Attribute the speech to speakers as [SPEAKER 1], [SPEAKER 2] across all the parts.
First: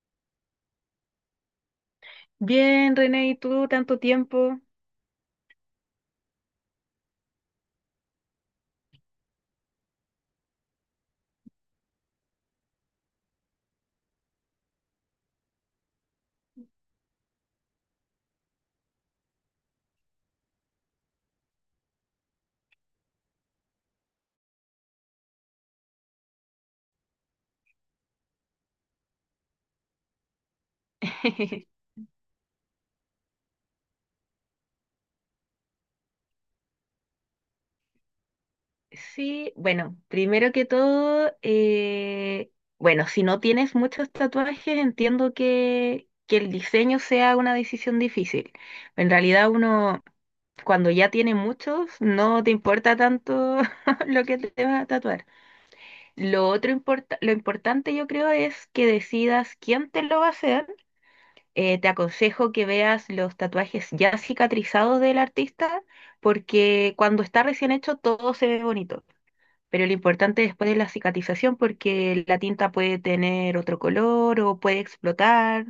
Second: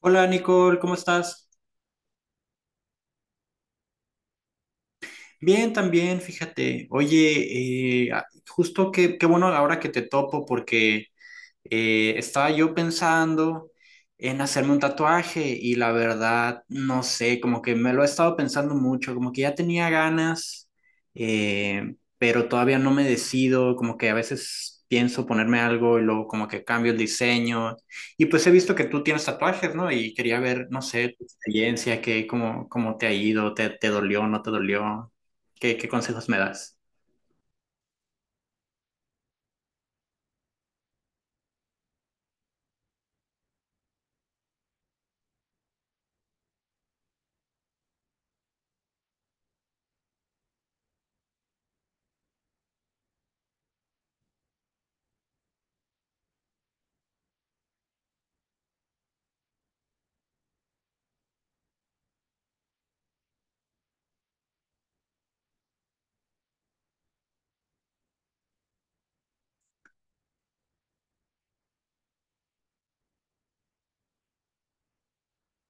[SPEAKER 1] Hola Nicole, ¿cómo estás?
[SPEAKER 2] Bien, René, ¿y tú tanto tiempo?
[SPEAKER 1] Bien, también, fíjate. Oye, justo que, qué bueno ahora que te topo porque estaba yo pensando en hacerme un tatuaje y la verdad, no sé, como que me lo he estado pensando mucho, como que ya tenía ganas, pero todavía no me decido, como que a veces pienso ponerme algo y luego como que cambio el diseño. Y pues he visto que tú tienes tatuajes, ¿no? Y quería ver, no sé, tu experiencia, qué, cómo, cómo te ha ido, te dolió, no te dolió, qué, qué consejos me das.
[SPEAKER 2] Sí, bueno, primero que todo, bueno, si no tienes muchos tatuajes, entiendo que el diseño sea una decisión difícil. En realidad uno, cuando ya tiene muchos, no te importa tanto lo que te vas a tatuar. Lo importante yo creo es que decidas quién te lo va a hacer. Te aconsejo que veas los tatuajes ya cicatrizados del artista, porque cuando está recién hecho todo se ve bonito, pero lo importante después es la cicatrización porque la tinta puede tener otro color o puede explotar.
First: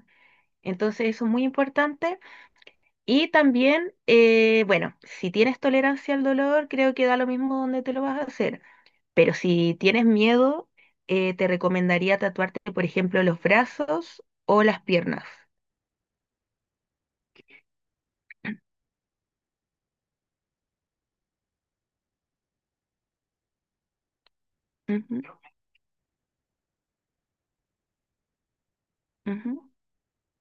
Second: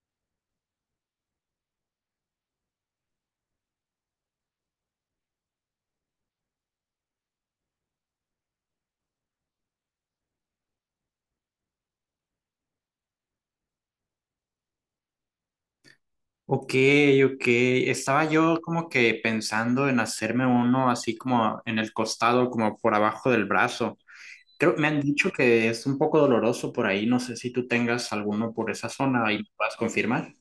[SPEAKER 2] Entonces eso es muy importante. Y también, bueno, si tienes tolerancia al dolor, creo que da lo mismo donde te lo vas a hacer. Pero si tienes miedo, te recomendaría tatuarte, por ejemplo, los brazos o las piernas.
[SPEAKER 1] Ok, ok. Estaba yo como que pensando en hacerme uno así como en el costado, como por abajo del brazo. Creo, me han dicho
[SPEAKER 2] Ujú.
[SPEAKER 1] que es un poco doloroso por ahí. No sé si tú tengas alguno por esa zona y
[SPEAKER 2] Ujú.
[SPEAKER 1] puedas confirmar.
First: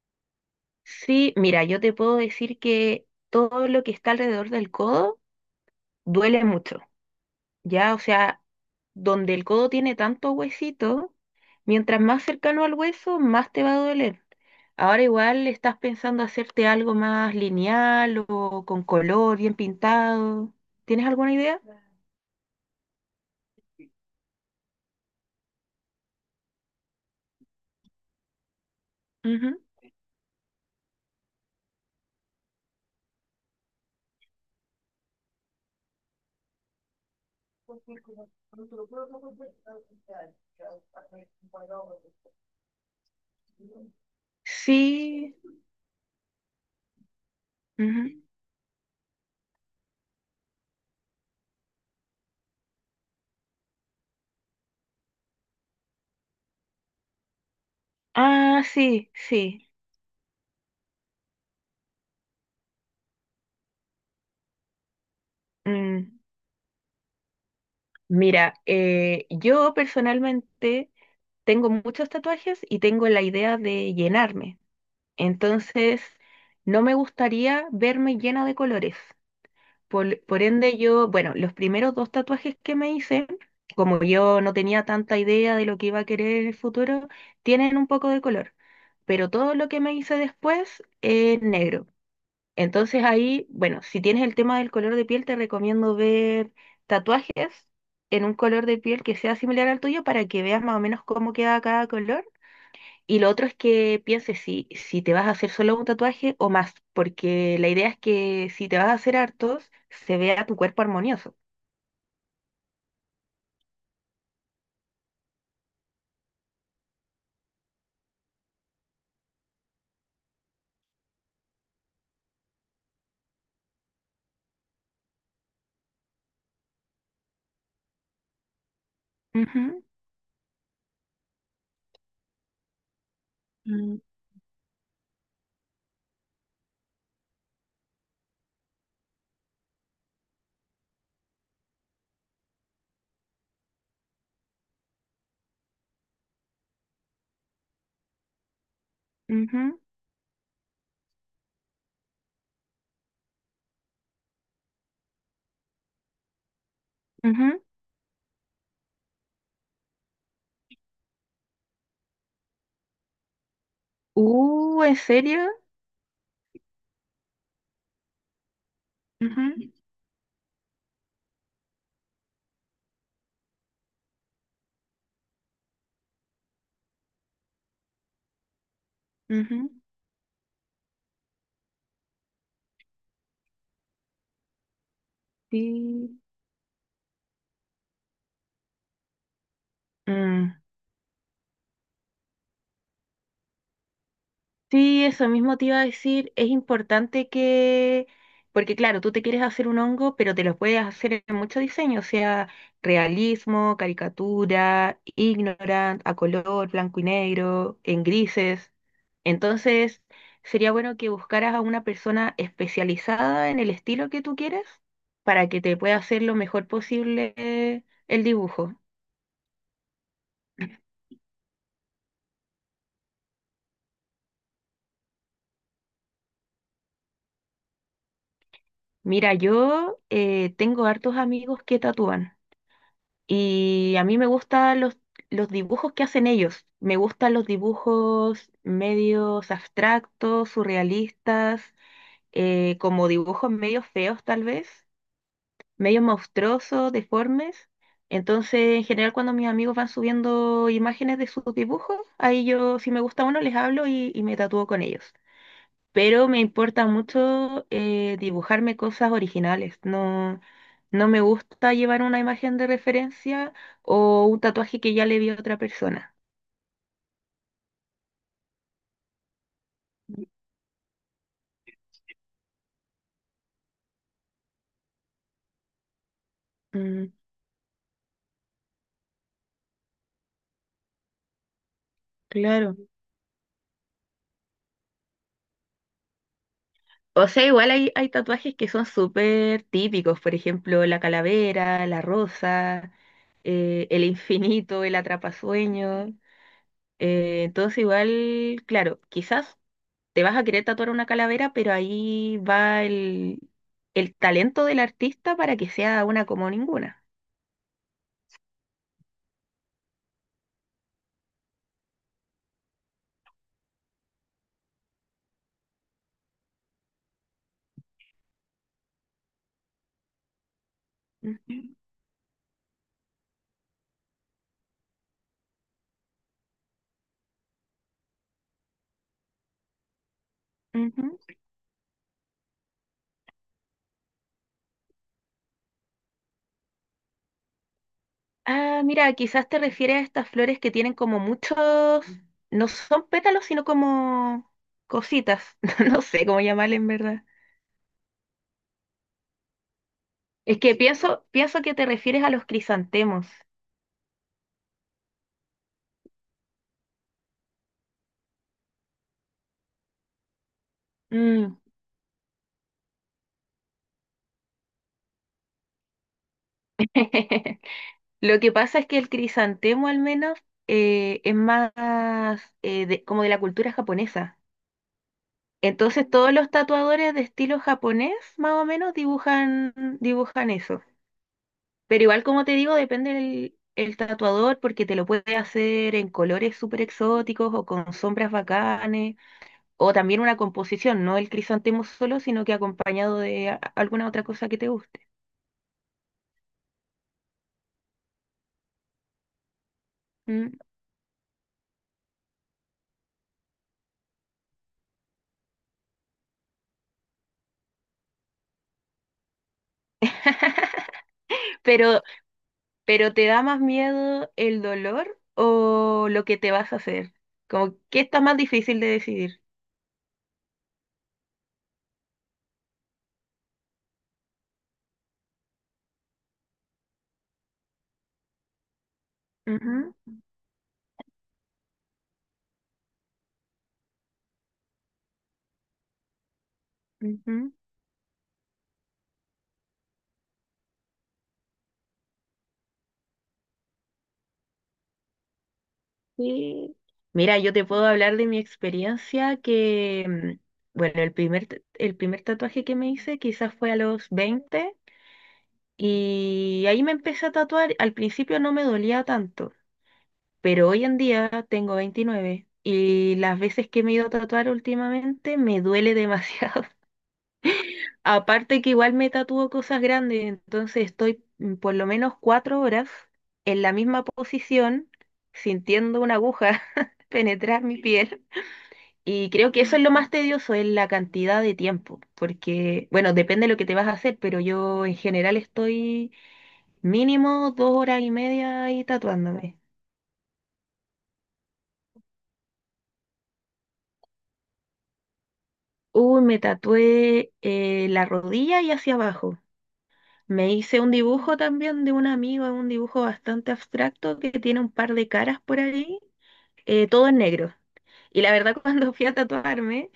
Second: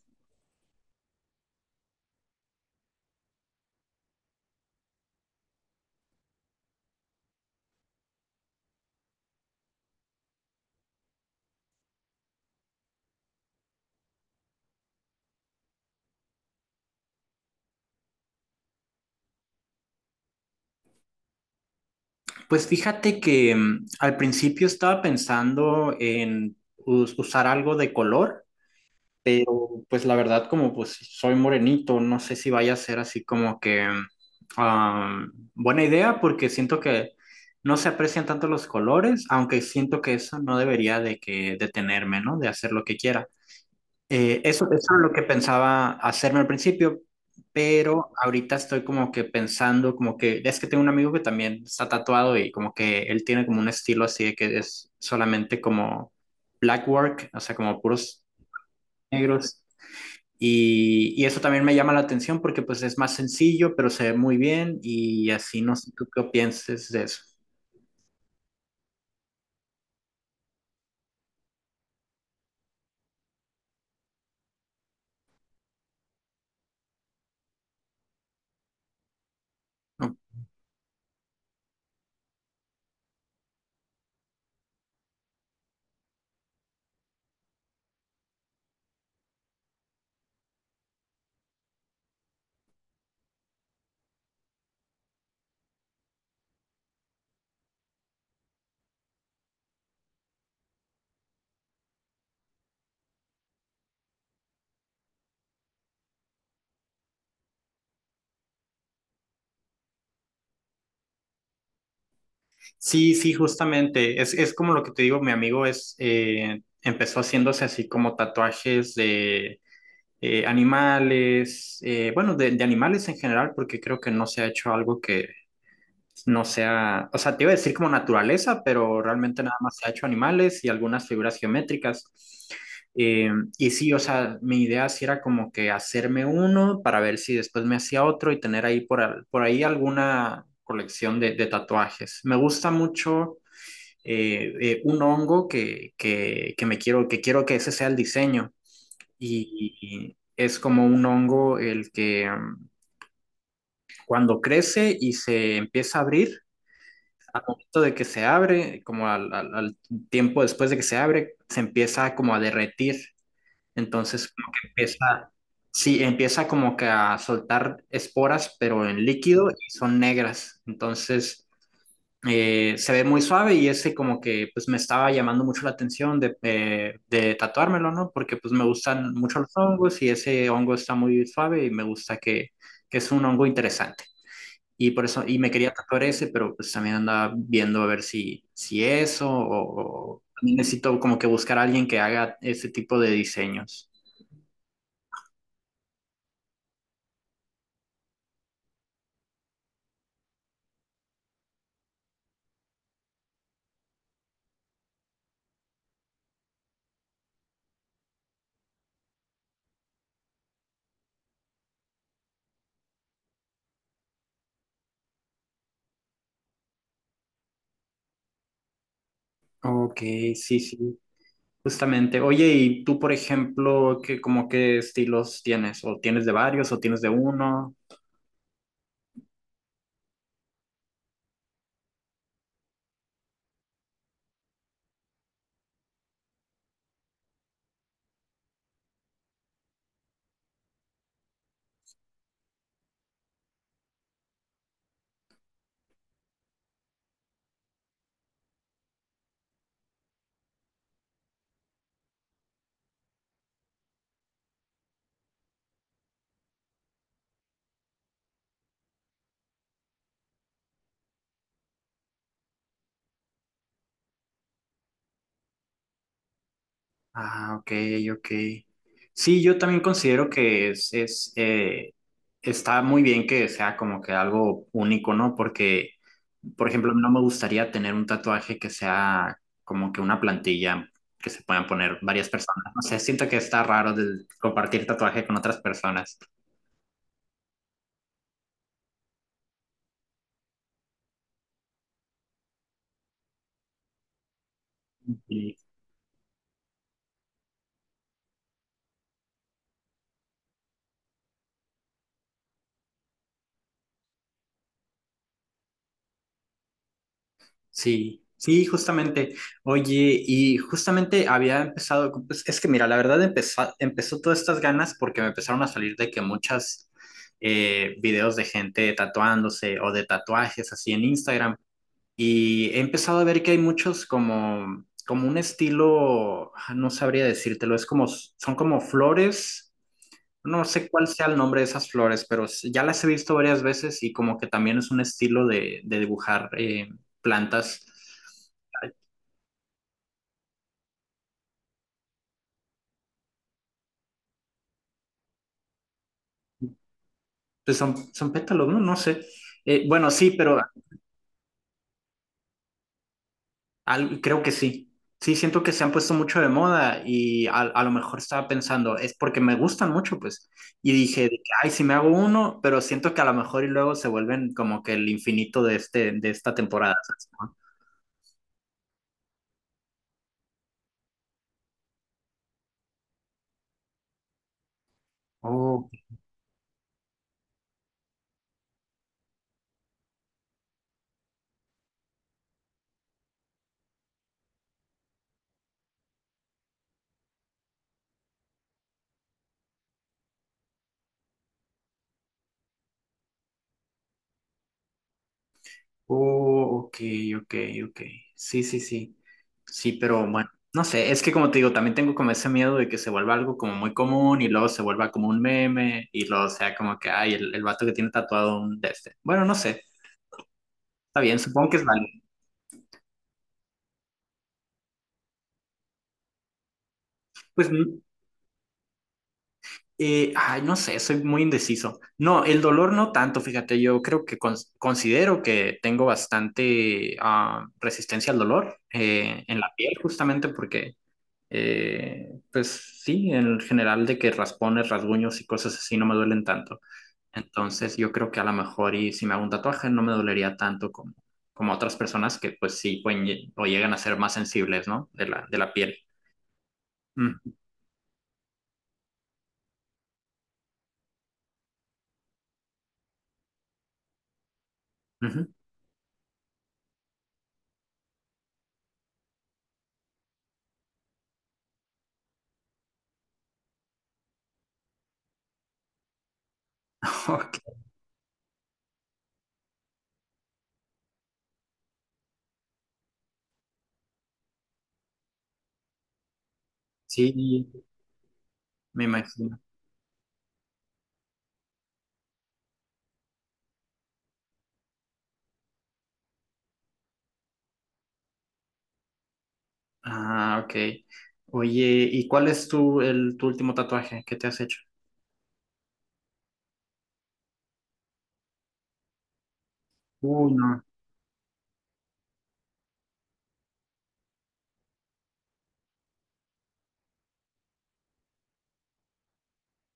[SPEAKER 2] Sí, mira, yo te puedo decir que todo lo que está alrededor del codo duele mucho. Ya, o sea, donde el codo tiene tanto huesito, mientras más cercano al hueso, más te va a doler. Ahora igual estás pensando hacerte algo más lineal o con color, bien pintado. ¿Tienes alguna idea?
[SPEAKER 1] Pues fíjate que al principio estaba pensando en usar algo de color,
[SPEAKER 2] Ujú.
[SPEAKER 1] pero pues la verdad, como pues soy morenito, no sé si vaya a ser así como que ah, buena idea porque siento que no se aprecian tanto los colores, aunque siento que eso no debería de que detenerme, ¿no? De hacer lo que quiera. Eso es lo que
[SPEAKER 2] Sí.
[SPEAKER 1] pensaba hacerme al principio, pero
[SPEAKER 2] Ujú.
[SPEAKER 1] ahorita estoy como que pensando, como que es que tengo un amigo que también está tatuado y como que él tiene como un estilo así de que es solamente como black work, o sea, como puros
[SPEAKER 2] Ah, sí,
[SPEAKER 1] negros.
[SPEAKER 2] sí.
[SPEAKER 1] Y eso también me llama la atención porque pues es más sencillo, pero se ve muy bien y así no sé tú
[SPEAKER 2] Mm.
[SPEAKER 1] qué pienses de eso,
[SPEAKER 2] Mira, yo personalmente tengo muchos tatuajes y tengo la idea de llenarme. Entonces, no me gustaría verme llena de colores.
[SPEAKER 1] ¿no?
[SPEAKER 2] Por ende, yo, bueno, los primeros dos tatuajes que me hice, como yo no tenía tanta idea de lo que iba a querer en el futuro, tienen un poco de color, pero todo lo que me hice después es negro. Entonces ahí, bueno, si tienes el tema del color de piel, te recomiendo ver tatuajes en un color de piel que sea similar al tuyo para que veas más o menos cómo queda cada color, y lo otro es que pienses si te vas a hacer solo un tatuaje o más, porque la idea es que si te vas a hacer hartos, se vea tu cuerpo armonioso.
[SPEAKER 1] Sí, sí, justamente. Es como lo que te digo, mi amigo es, empezó haciéndose así como tatuajes de animales, bueno, de animales en general, porque creo que no se ha hecho algo que, no sea, o sea, te iba a decir como naturaleza, pero realmente nada más
[SPEAKER 2] Ujú.
[SPEAKER 1] se ha hecho animales y algunas figuras geométricas. Eh, y sí,
[SPEAKER 2] Mm.
[SPEAKER 1] o sea, mi idea sí era como que hacerme uno para ver si después me hacía otro y tener ahí por, por ahí alguna colección de tatuajes. Me gusta mucho un hongo que me quiero que ese sea el diseño. Y,
[SPEAKER 2] Ujú.
[SPEAKER 1] y es como un hongo el que cuando crece y se empieza a abrir, al
[SPEAKER 2] Ujú.
[SPEAKER 1] momento de que se abre, como al tiempo después de que se abre, se empieza como a derretir. Entonces, como que
[SPEAKER 2] ¿En
[SPEAKER 1] empieza,
[SPEAKER 2] serio?
[SPEAKER 1] sí, empieza como que a soltar esporas, pero en líquido y
[SPEAKER 2] Ujú,
[SPEAKER 1] son negras. Entonces, se ve muy suave y ese como que pues me estaba llamando mucho la atención de tatuármelo, ¿no? Porque pues me gustan mucho los
[SPEAKER 2] ujú,
[SPEAKER 1] hongos y ese hongo está muy suave y me gusta que es un hongo interesante. Y por eso, y me quería tatuar
[SPEAKER 2] sí.
[SPEAKER 1] ese, pero pues también andaba viendo a ver si, si eso, o también
[SPEAKER 2] Mm.
[SPEAKER 1] necesito como que buscar a alguien que haga ese tipo de diseños.
[SPEAKER 2] Sí, eso mismo te iba a decir, es importante que, porque claro, tú te quieres hacer un hongo, pero te lo puedes hacer en mucho diseño, o sea, realismo, caricatura, ignorant, a color, blanco y negro, en grises. Entonces, sería bueno que buscaras a una persona especializada en el estilo que tú quieres para que te pueda hacer lo mejor posible el dibujo.
[SPEAKER 1] Ok, sí, sí, justamente. Oye, ¿y tú, por ejemplo, qué, como qué estilos tienes? ¿O tienes de varios o tienes de uno?
[SPEAKER 2] Mira, yo tengo hartos amigos que tatúan. Y a mí me gustan los dibujos que hacen ellos. Me gustan los dibujos medios abstractos, surrealistas, como dibujos medios feos tal vez, medios monstruosos, deformes. Entonces, en general, cuando mis amigos van subiendo imágenes de sus dibujos, ahí yo, si me gusta uno, les hablo y me tatúo con ellos, pero me importa mucho dibujarme cosas originales. No, no me gusta llevar una imagen de referencia o un tatuaje que ya le vi a otra persona.
[SPEAKER 1] Ah, ok, ok. Sí, yo también considero que es está muy bien que sea como que algo único, ¿no? Porque, por ejemplo, no
[SPEAKER 2] Mm,
[SPEAKER 1] me gustaría tener un tatuaje que sea como que una plantilla que se puedan poner varias personas.
[SPEAKER 2] claro.
[SPEAKER 1] No sé, siento que está raro del compartir tatuaje con otras personas.
[SPEAKER 2] O sea, igual hay tatuajes que son súper típicos, por ejemplo, la calavera, la rosa, el infinito, el atrapasueño. Entonces igual, claro, quizás te vas a querer tatuar una calavera, pero ahí va el talento del artista para que sea una como ninguna.
[SPEAKER 1] Sí, sí, justamente. Oye, y justamente había empezado, pues, es que mira, la verdad empezó, empezó todas estas ganas porque me empezaron a salir de que muchas videos de gente tatuándose o de tatuajes así en Instagram.
[SPEAKER 2] Mm.
[SPEAKER 1] Y he empezado a ver que hay muchos como, como un estilo, ah, no sabría decírtelo, es como, son como flores. No sé cuál
[SPEAKER 2] Ujú.
[SPEAKER 1] sea el nombre de esas flores, pero ya las he visto varias veces y como que también es un estilo de dibujar plantas.
[SPEAKER 2] Ah, mira, quizás te refieres a estas flores que tienen como muchos, no son pétalos, sino como cositas. No sé cómo llamarle en verdad.
[SPEAKER 1] Pues son, son pétalos, ¿no? No sé. Bueno, sí, pero
[SPEAKER 2] Es que pienso que te refieres a los crisantemos.
[SPEAKER 1] creo que sí. Sí, siento que se han puesto mucho de moda y a lo mejor estaba pensando, es porque me gustan mucho, pues. Y dije, de que,
[SPEAKER 2] Mm.
[SPEAKER 1] ay, si me hago uno, pero siento que a lo mejor y luego se vuelven como que el infinito de, este, de esta temporada. ¿Sabes?
[SPEAKER 2] Lo que pasa es que el crisantemo al menos es más como de la cultura japonesa. Entonces todos los tatuadores de estilo japonés, más o menos, dibujan eso. Pero igual, como te digo, depende del el tatuador porque te lo puede hacer en colores súper exóticos o con sombras bacanes, o también una composición, no el crisantemo solo, sino que acompañado de alguna otra cosa que te guste.
[SPEAKER 1] Oh, ok, ok, ok. Sí, sí, sí. Sí, pero bueno,
[SPEAKER 2] ¿Mm?
[SPEAKER 1] no sé, es que como te digo, también tengo como ese miedo de que se vuelva algo como muy común y luego se vuelva como un meme y luego sea como que, ay, el vato que tiene tatuado un de este. Bueno, no sé, está bien, supongo que es
[SPEAKER 2] Pero,
[SPEAKER 1] válido.
[SPEAKER 2] pero ¿te da más miedo el dolor o lo que te vas a hacer?
[SPEAKER 1] Pues,
[SPEAKER 2] Como, ¿qué está más difícil de decidir?
[SPEAKER 1] ay, no sé, soy muy indeciso. No, el dolor no tanto, fíjate, yo creo que considero que tengo bastante ah, resistencia al dolor en la piel
[SPEAKER 2] Ujú,
[SPEAKER 1] justamente porque pues sí, en general de que raspones, rasguños y cosas así no me duelen tanto.
[SPEAKER 2] ujú.
[SPEAKER 1] Entonces yo creo que a lo mejor y si me hago un tatuaje no me dolería tanto como, como otras personas que pues sí pueden o llegan a ser más sensibles, ¿no? De la piel.
[SPEAKER 2] Sí. Mira,
[SPEAKER 1] Mm,
[SPEAKER 2] yo te puedo hablar de mi experiencia que, bueno, el primer tatuaje que me hice quizás fue a los 20
[SPEAKER 1] ujú.
[SPEAKER 2] y ahí me empecé a tatuar. Al principio no me dolía tanto, pero hoy en día tengo 29 y las veces que me he ido a tatuar últimamente me duele demasiado.
[SPEAKER 1] Ok,
[SPEAKER 2] Aparte que igual me tatúo cosas grandes, entonces estoy por lo menos 4 horas en la misma posición sintiendo una aguja
[SPEAKER 1] sí,
[SPEAKER 2] penetrar mi piel.
[SPEAKER 1] me
[SPEAKER 2] Y creo
[SPEAKER 1] imagino.
[SPEAKER 2] que eso es lo más tedioso, es la cantidad de tiempo, porque, bueno, depende de lo que te vas a hacer, pero yo en general estoy mínimo 2 horas y media ahí tatuándome.
[SPEAKER 1] Ah, ok. Oye, ¿y cuál es tu, el, tu último tatuaje que te has hecho?
[SPEAKER 2] Uy, me tatué la rodilla y hacia abajo. Me
[SPEAKER 1] Uy,
[SPEAKER 2] hice
[SPEAKER 1] no.
[SPEAKER 2] un dibujo también de un amigo, un dibujo bastante abstracto que tiene un par de caras por ahí, todo en negro. Y la verdad, cuando fui a tatuarme,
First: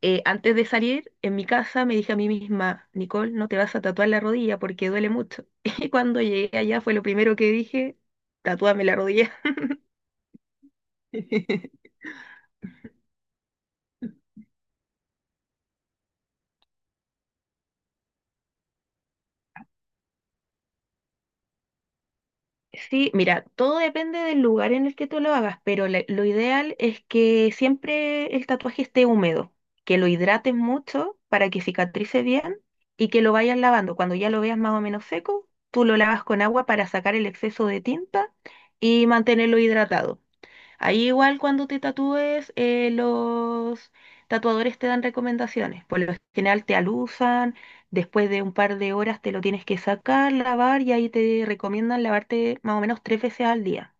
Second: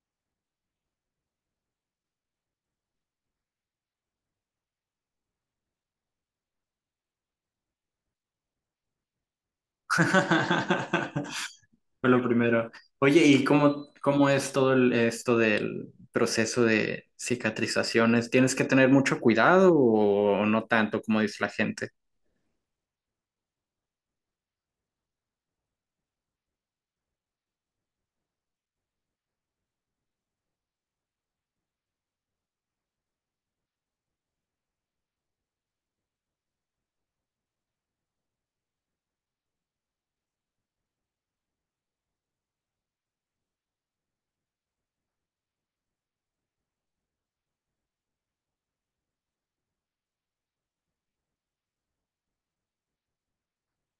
[SPEAKER 2] antes de salir, en mi casa me dije a mí misma: Nicole, no te vas a tatuar la rodilla porque duele mucho. Y cuando llegué allá fue lo primero que dije, tatúame la rodilla.
[SPEAKER 1] Fue lo primero. Oye, ¿y cómo, cómo es todo esto del proceso de cicatrizaciones? ¿Tienes que tener mucho cuidado o no tanto como dice la gente?
[SPEAKER 2] Sí, mira, todo depende del lugar en el que tú lo hagas, pero lo ideal es que siempre el tatuaje esté húmedo, que lo hidrates mucho para que cicatrice bien y que lo vayas lavando. Cuando ya lo veas más o menos seco, tú lo lavas con agua para sacar el exceso de tinta y mantenerlo hidratado. Ahí igual cuando te tatúes, los tatuadores te dan recomendaciones. Por lo general te alusan, después de un par de horas te lo tienes que sacar, lavar y ahí te recomiendan lavarte más o menos tres veces al día.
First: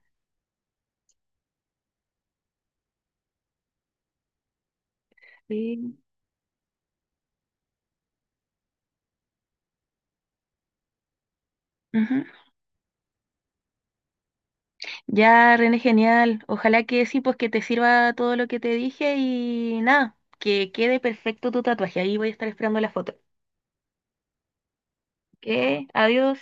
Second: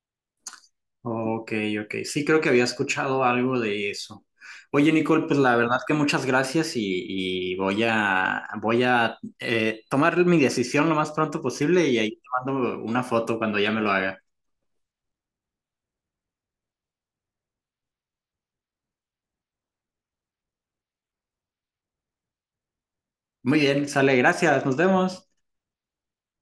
[SPEAKER 1] Ok, ok. Sí, creo que había escuchado algo de eso. Oye, Nicole, pues la verdad que
[SPEAKER 2] Sí.
[SPEAKER 1] muchas gracias y voy a, voy a tomar mi decisión lo más pronto posible y ahí te
[SPEAKER 2] Ujú.
[SPEAKER 1] mando una foto cuando ya me lo haga.
[SPEAKER 2] Ya, René, genial. Ojalá que sí, pues que te sirva todo lo que te dije y nada, que quede perfecto tu tatuaje. Ahí voy a estar esperando la foto.
[SPEAKER 1] Muy bien, sale, gracias, nos vemos.
[SPEAKER 2] ¿Qué? Adiós.